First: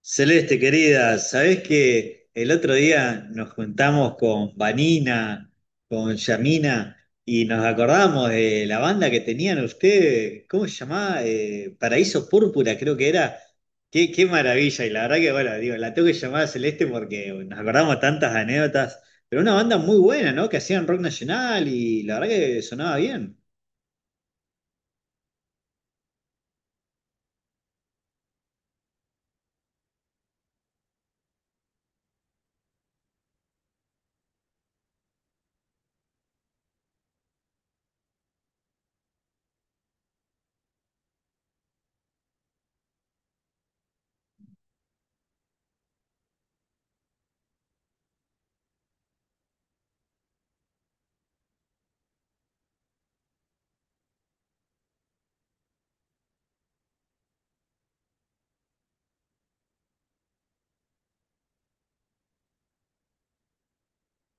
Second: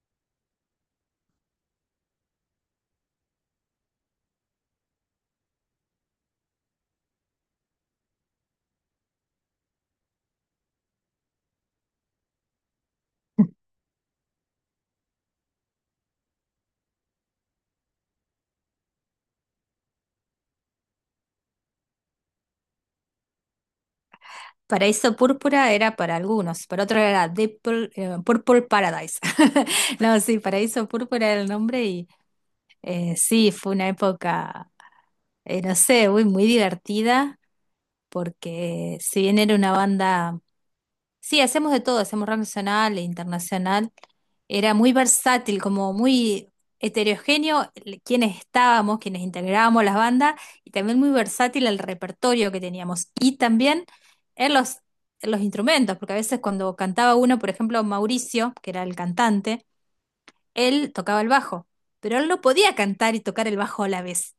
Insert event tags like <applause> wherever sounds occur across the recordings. Celeste, querida, ¿sabés que el otro día nos juntamos con Vanina, con Yamina, y nos acordamos de la banda que tenían ustedes? ¿Cómo se llamaba? Paraíso Púrpura, creo que era. Qué maravilla, y la verdad que, bueno, digo, la tengo que llamar a Celeste porque nos acordamos tantas anécdotas, pero una banda muy buena, ¿no? Que hacían rock nacional y la verdad que sonaba bien. Paraíso Púrpura era para algunos, para otros era Deep Pur- Purple Paradise. <laughs> No, sí, Paraíso Púrpura era el nombre y sí, fue una época, no sé, muy divertida, porque si bien era una banda. Sí, hacemos de todo, hacemos rock nacional e internacional. Era muy versátil, como muy heterogéneo el- quienes estábamos, quienes integrábamos las bandas, y también muy versátil el repertorio que teníamos. Y también en los, en los instrumentos, porque a veces cuando cantaba uno, por ejemplo, Mauricio, que era el cantante, él tocaba el bajo, pero él no podía cantar y tocar el bajo a la vez.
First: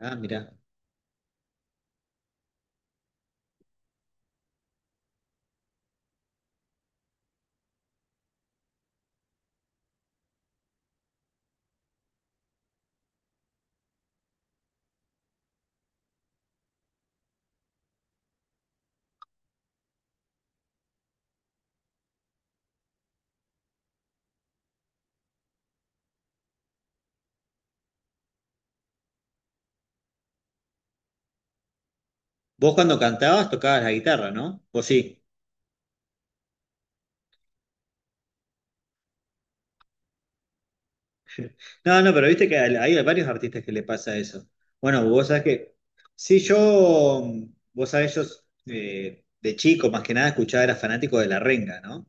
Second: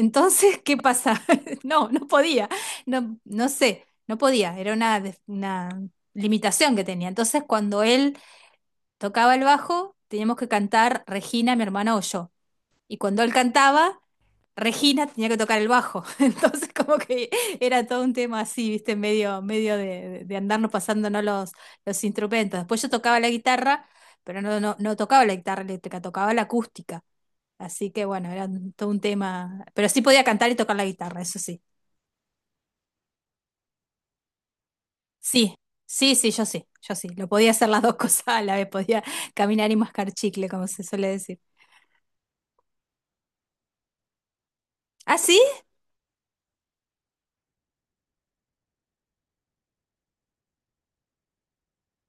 Ah, mirá. ¿qué pasa? <laughs> No podía, no sé, no podía, era una, des- una limitación que tenía. Entonces, cuando él tocaba el bajo, teníamos que cantar Regina, mi hermana o yo. Y cuando él cantaba, Regina tenía que tocar el bajo. <laughs> Entonces, como que era todo un tema así, viste, medio, de andarnos pasándonos los instrumentos. Después yo tocaba la guitarra, pero no tocaba la guitarra eléctrica, tocaba la acústica. Así que bueno, era un- todo un tema. Pero sí podía cantar y tocar la guitarra, eso sí. Vos cuando cantabas tocabas la guitarra, ¿no? Vos sí. Sí, sí, yo sí, yo sí. Lo podía hacer las dos <laughs> cosas a la vez, podía caminar y mascar chicle, como se suele decir. No, no, pero viste que hay varios artistas que le pasa eso. Bueno, ¿Ah, vos sí? sabés que, sí, yo, vos sabés, yo de chico más que nada escuchaba, era fanático de La Renga, ¿no?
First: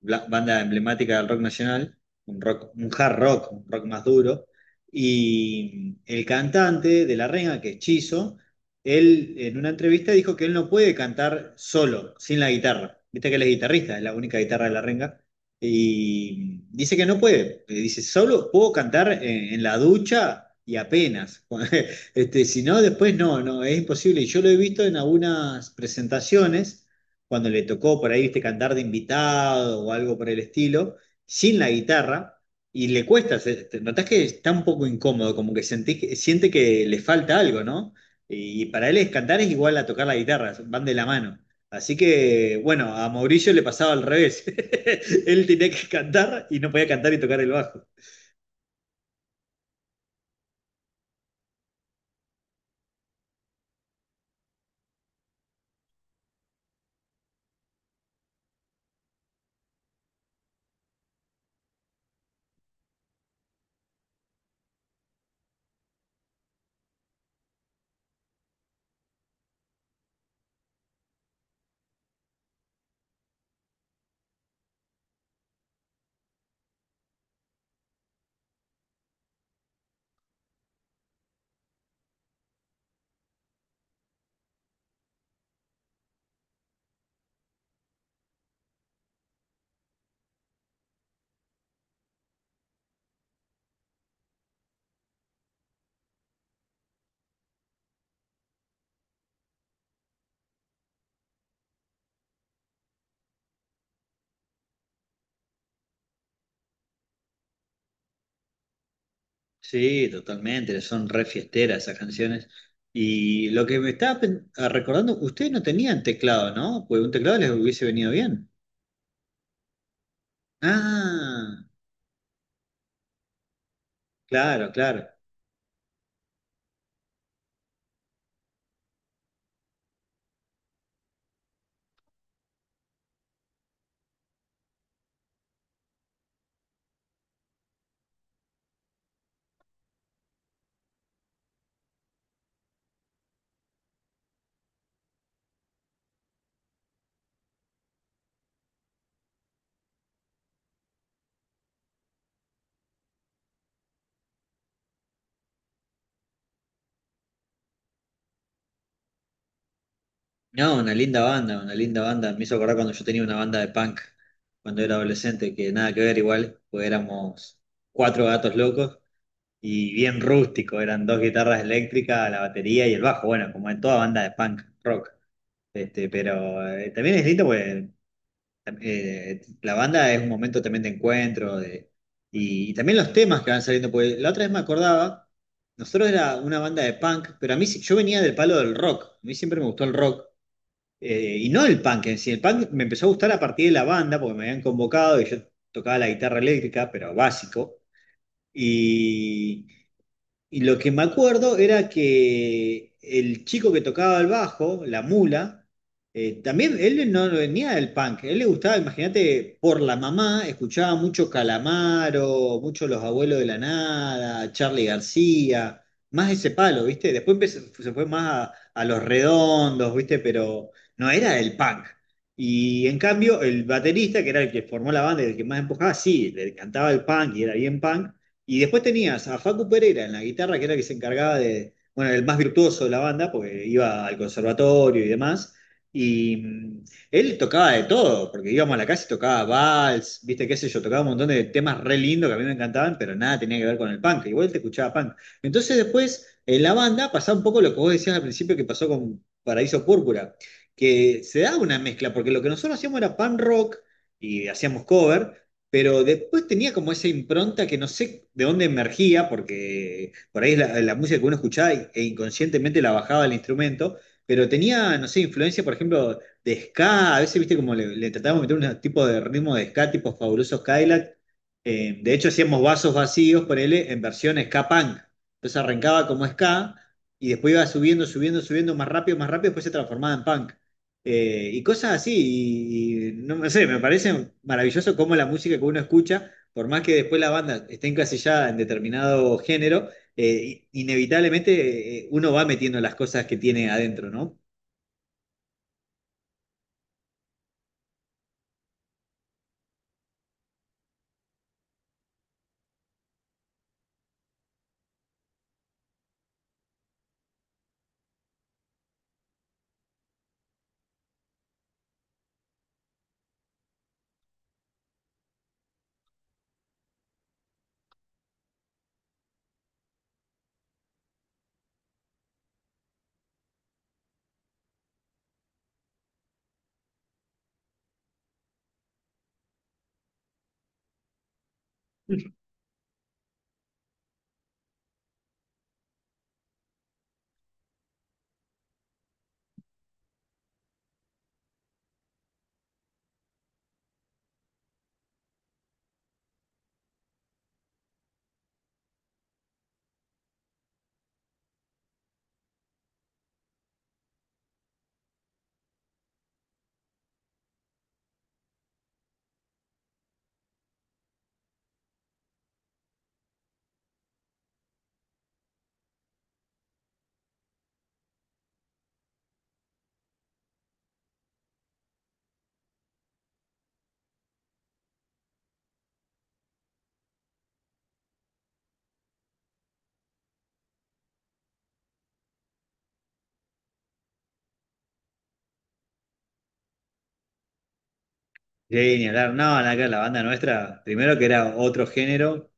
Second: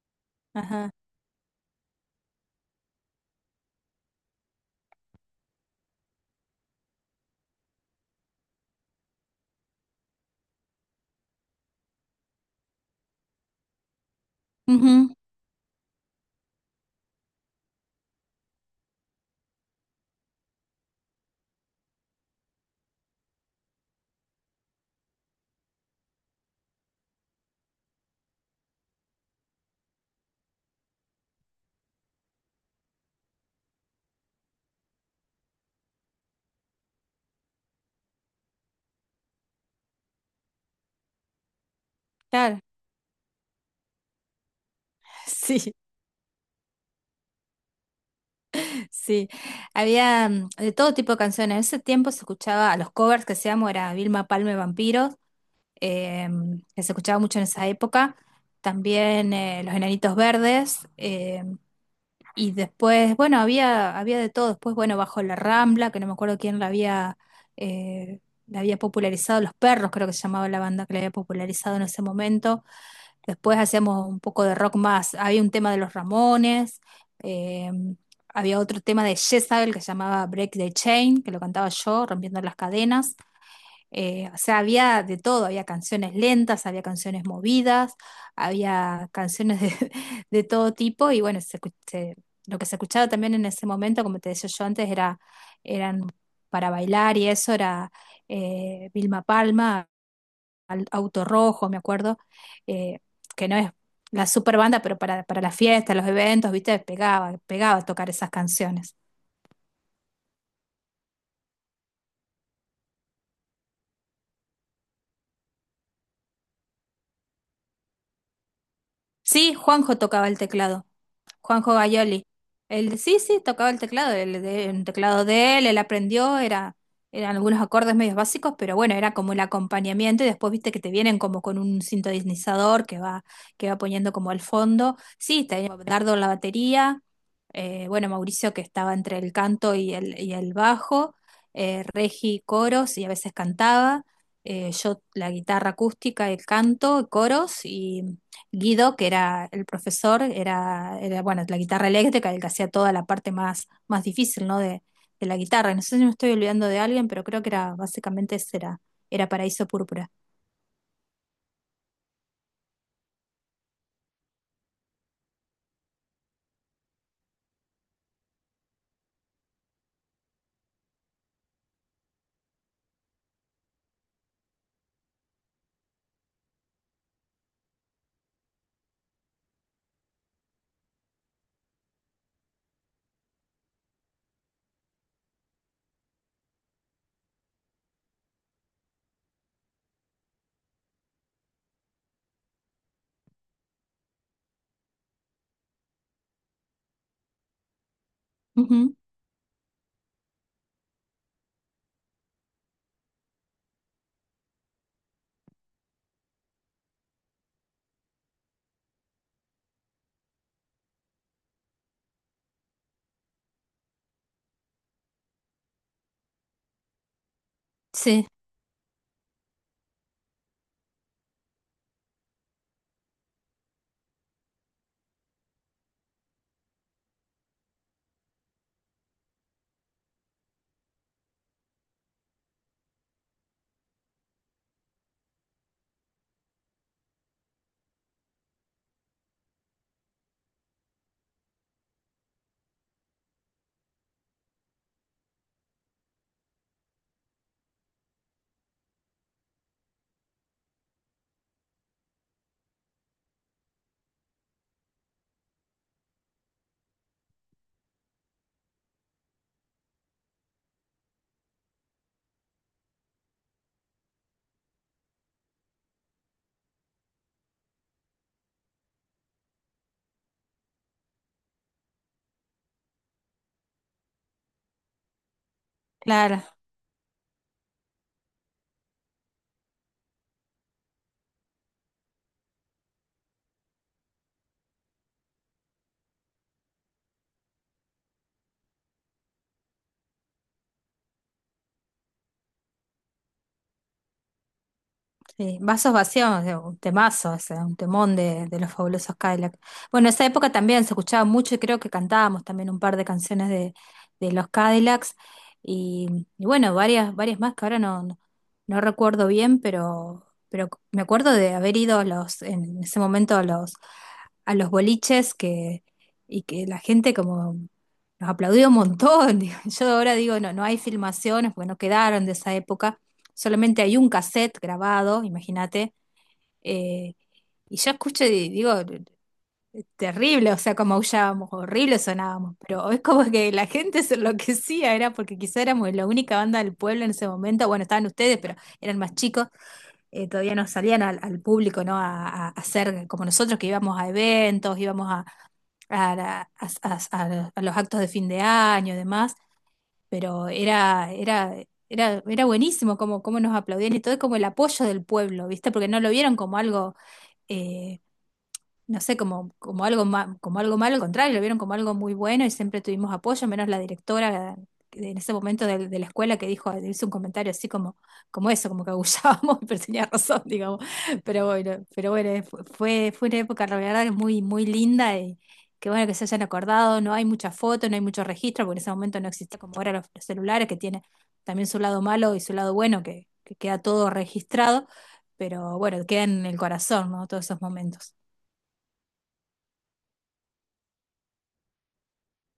banda Ajá. emblemática del rock nacional, un rock, un hard rock, un rock más duro. Y el cantante de La Renga, que es Chizo, él en una entrevista dijo que él no puede cantar solo, sin la guitarra. Viste que él es guitarrista, es la única guitarra de La Ujú. Renga. Y dice que no puede. Dice, solo puedo cantar en la ducha y apenas. <laughs> Este, si no, después no, no, es imposible. Y yo lo he visto en algunas presentaciones cuando le tocó por ahí, viste, cantar de invitado o algo por el estilo, sin la guitarra, y le cuesta, notás que está un poco incómodo, como que sentís siente que le falta algo, ¿no? Y para él es cantar es igual a tocar la guitarra, van de la mano. Así que, Claro, bueno, a Mauricio le pasaba al revés. <laughs> Él <laughs> tenía sí, que cantar y no podía cantar y tocar el bajo. sí. Había de todo tipo de canciones. En ese tiempo se escuchaba, a los covers que hacíamos era Vilma Palma y Vampiros, eh, que se escuchaba mucho en esa época. También Los Enanitos Verdes, y después, bueno, había de todo. Después, bueno, bajo la Rambla, que no me acuerdo quién eh, la había popularizado, Los Perros, creo que se llamaba la banda que la había popularizado en ese momento. Después hacíamos un poco de rock más. Había un tema de los Ramones, eh, había otro tema de Jezabel que se llamaba Break the Chain, que lo cantaba yo, rompiendo las cadenas. O sea, había de todo, había canciones lentas, había canciones movidas, había canciones de, <laughs> de todo tipo y bueno, se escu- se- lo que se escuchaba también en ese momento, como te decía yo antes, eran para bailar y eso era Vilma Palma, Al- Auto Rojo, me acuerdo, eh, que no es la super banda, pero para las fiestas, los eventos, viste, pegaba, pegaba tocar esas canciones. Sí, totalmente, son re fiesteras esas canciones. Y lo que me estaba recordando, ustedes no tenían teclado, ¿no? Pues un teclado les hubiese venido bien. Sí, Juanjo tocaba el teclado. Ah, Juanjo Gayoli. Él, sí, sí, tocaba el teclado, el, de- claro, el claro. teclado de él, él aprendió, eran algunos acordes medios básicos, pero bueno, era como el acompañamiento y después viste que te vienen como con un sintonizador que va poniendo como al fondo. Sí, tenía Dardo en la batería, bueno, Mauricio que estaba entre el canto y y el bajo, Regi coros y a veces cantaba, yo la guitarra acústica, el canto, coros. Guido, que era el profesor, bueno, la guitarra eléctrica, el que hacía toda la parte más difícil, ¿no? De la guitarra. Y no sé si me estoy olvidando de alguien, pero creo que era básicamente ese era Paraíso Púrpura. No, una linda banda, una linda banda. Me hizo acordar cuando yo tenía una banda de punk, cuando era adolescente, que nada que ver igual, pues éramos cuatro gatos locos y bien rústico, eran dos guitarras eléctricas, la batería y el bajo, bueno, como en toda banda de punk rock. Este, pero también es lindo, pues la banda es un momento también de encuentro de, y también los temas que van saliendo, porque la otra vez me acordaba, nosotros era una banda de punk, pero a mí yo venía del palo del rock, a mí siempre me gustó el rock, y no el punk en sí, el punk me empezó a gustar a partir de la banda, porque me habían convocado y yo tocaba la guitarra eléctrica, pero básico, Ujú. y... Y lo que me acuerdo era que el chico que tocaba el bajo, la mula, también él no venía del punk, él le gustaba, imagínate, por la mamá, escuchaba mucho Calamaro, mucho Los Abuelos de la Nada, Charly García, más ese palo, ¿viste? Se fue Sí, más a Los Redondos, ¿viste? Pero no era del punk. Y en cambio, el baterista, que era el que formó la banda y el que más empujaba, sí, le cantaba el punk y era bien punk y después tenías a Facu Pereira en la guitarra, que era el que se encargaba de, bueno, el más virtuoso de la banda, porque iba al conservatorio y demás. Y él tocaba de todo, porque íbamos a la casa y tocaba vals, viste qué sé yo, tocaba un montón de temas re lindos que a mí me encantaban, pero nada tenía que ver con el punk, igual te escuchaba punk. Entonces después en la banda pasaba un poco lo que vos decías al principio que pasó con Paraíso Púrpura, que se daba una mezcla, porque lo que nosotros hacíamos era punk rock y hacíamos cover, pero después tenía como esa impronta que no sé de dónde emergía, porque por ahí es la música que uno escuchaba e inconscientemente la bajaba al instrumento, pero tenía, no sé, influencia, por ejemplo, de ska, a veces, viste, como le tratábamos de meter un tipo de ritmo de ska, tipo Fabulosos Cadillac. De hecho hacíamos vasos vacíos, ponele, en versión ska punk, entonces arrancaba como claro. ska, y después iba subiendo, subiendo, subiendo más rápido, después se transformaba en punk. Y cosas así, y no sé, me parece maravilloso cómo la música que uno escucha, por más que después la banda esté encasillada en determinado género, inevitablemente uno va metiendo las cosas que tiene adentro, ¿no? Sí, Vasos vacíos, un temazo, ese, un temón de los fabulosos Cadillacs. Bueno, esa época también se escuchaba mucho y creo que cantábamos también un par de canciones de los Cadillacs y bueno, varias, varias más que ahora no recuerdo bien, pero me acuerdo de haber ido a los, en ese momento a los boliches que, y que la gente como nos aplaudió un montón. <laughs> Digo, yo ahora digo, no, no hay filmaciones, porque no quedaron de esa época, solamente hay un cassette grabado, imagínate, eh, y yo escucho y digo, terrible, o sea, como aullábamos, horrible sonábamos, pero es como que la gente se enloquecía, era porque quizá éramos la única banda del pueblo en ese momento, bueno, estaban ustedes, pero eran más chicos, todavía no salían al público, ¿no? A hacer como nosotros que íbamos a eventos, íbamos a, la- a los actos de fin de año y demás, pero era buenísimo cómo cómo nos aplaudían y todo, es como el apoyo del pueblo, ¿viste? Porque no lo vieron como algo eh, no sé, como, como algo ma- como algo malo, al contrario, lo vieron como algo muy bueno y siempre tuvimos apoyo, menos la directora que en ese momento de la escuela que dijo, hizo un comentario así como, como eso, como que agullábamos, <laughs> pero tenía razón, digamos. Pero bueno, fu- fue, fue una época, la verdad, muy linda y que bueno que se hayan acordado, no hay muchas fotos, no hay mucho registro, porque en ese momento no existía como ahora los celulares, que tiene también su lado malo y su lado bueno, que queda todo registrado, pero bueno, queda en el corazón, ¿no? Todos esos momentos. Sí, ni hablar, no, la banda nuestra, primero que era otro género,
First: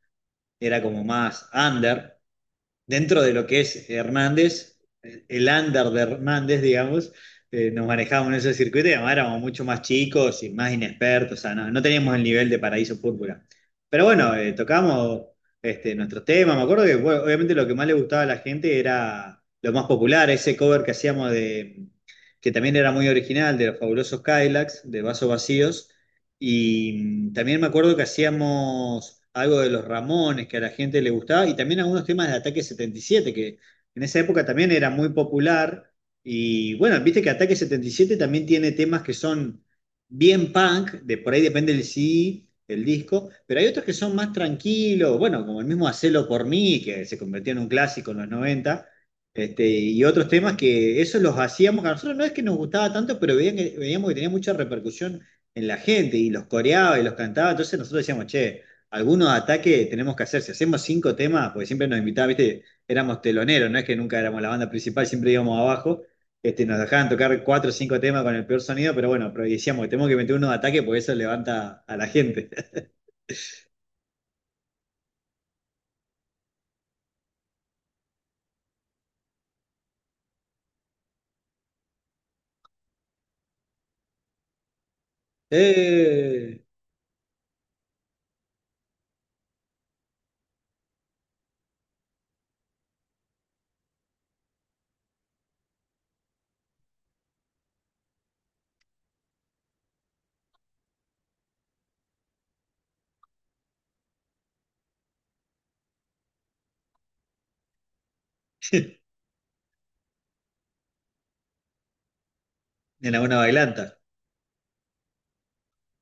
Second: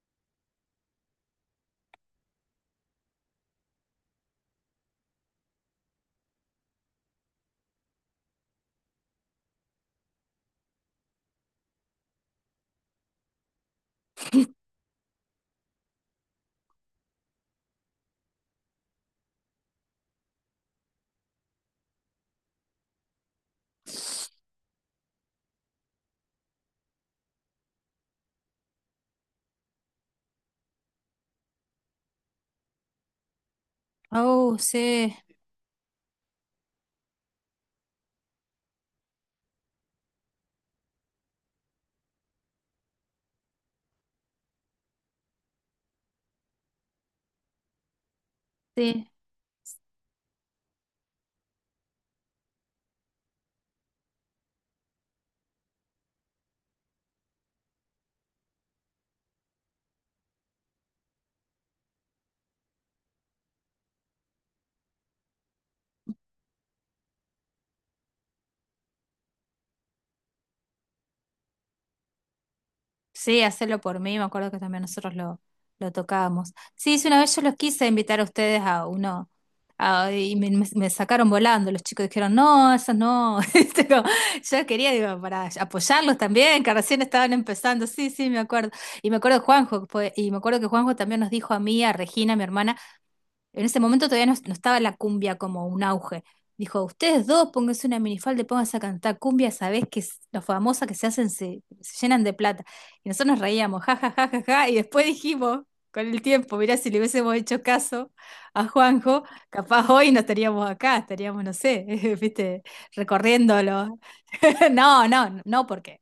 era como más under, dentro de lo que es Hernández, el under de Hernández, digamos, nos manejábamos en ese circuito y además éramos mucho más chicos y más inexpertos, o sea, no teníamos el nivel de Paraíso Púrpura. Pero bueno, tocamos este, nuestros temas, me acuerdo que bueno, obviamente lo que más le gustaba a la gente era lo más popular, ese cover que hacíamos de, que también era muy original, de los fabulosos Kylax, de Vasos Vacíos y también me acuerdo que hacíamos algo de los Ramones, que a la gente le gustaba, y también algunos temas de Ataque 77, que en esa época Oh, también era muy sí, popular. Y bueno, viste que Ataque 77 también tiene temas que son bien punk, de por ahí depende del CD, el disco, pero hay otros que son más tranquilos, bueno, como el mismo Hacelo por mí, que se convirtió en un clásico en los noventa. sí, Este, y otros temas que esos los hacíamos, que a nosotros no es que nos gustaba tanto, pero veíamos que tenía mucha repercusión en la gente y los coreaba y los cantaba. Entonces nosotros decíamos, che, algunos ataques tenemos que hacer. Si hacemos cinco temas, porque siempre nos invitaban, viste, éramos teloneros, no es que nunca éramos la banda principal, siempre íbamos abajo. Este, nos dejaban tocar cuatro o cinco temas con el peor sonido, pero bueno, pero decíamos que tenemos que meter unos ataques porque eso levanta a la gente. <laughs> sí, hacerlo por mí, me acuerdo que también nosotros lo tocábamos. Sí, sí, una vez yo los quise invitar a ustedes a uno, a- y me- me sacaron volando, los chicos dijeron, no, eso no. <laughs> Este, como, yo quería, digo, para apoyarlos ¡Eh! también, que recién estaban empezando, sí, sí, me acuerdo. Y me acuerdo de Juanjo, que fue- y me acuerdo que Juanjo también nos dijo a mí, a Regina, mi hermana, en ese momento todavía no estaba la cumbia como un auge. Dijo, ustedes dos, pónganse una minifalda y pónganse a cantar cumbia, sabés que es- los famosas que se hacen se, se llenan de plata. Y nosotros nos reíamos, ja, ja, ja, ja, ja, y después dijimos, con el tiempo, mirá, si le hubiésemos hecho caso a Juanjo, capaz hoy no estaríamos acá, estaríamos, no sé, <laughs> viste, En alguna bailanta. recorriéndolo. <laughs> No, no, no, porque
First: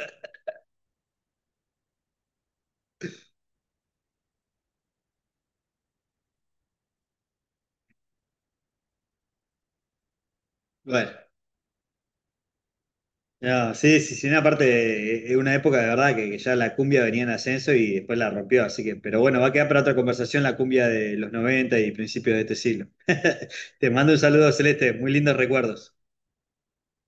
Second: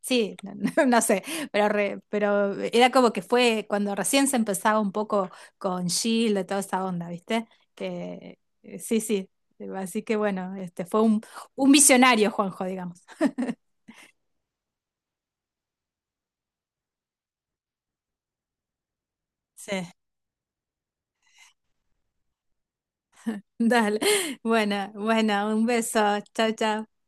sí, <laughs> no, no- no sé, pero, re- pero era como que fue cuando recién se empezaba un poco con Shield, y toda esa onda, ¿viste? Que sí, sí. Así que bueno, este fue Bueno. Un visionario, Juanjo, digamos. No, sí, sí, sí, una parte, es una época de verdad que ya la cumbia venía en ascenso y después la rompió, así que, pero bueno, va a quedar para Sí, otra <laughs> conversación la cumbia de los 90 y principios de este siglo. Te dale. mando un saludo, Bueno, Celeste, muy lindos bueno, un recuerdos. beso. Chao, chao.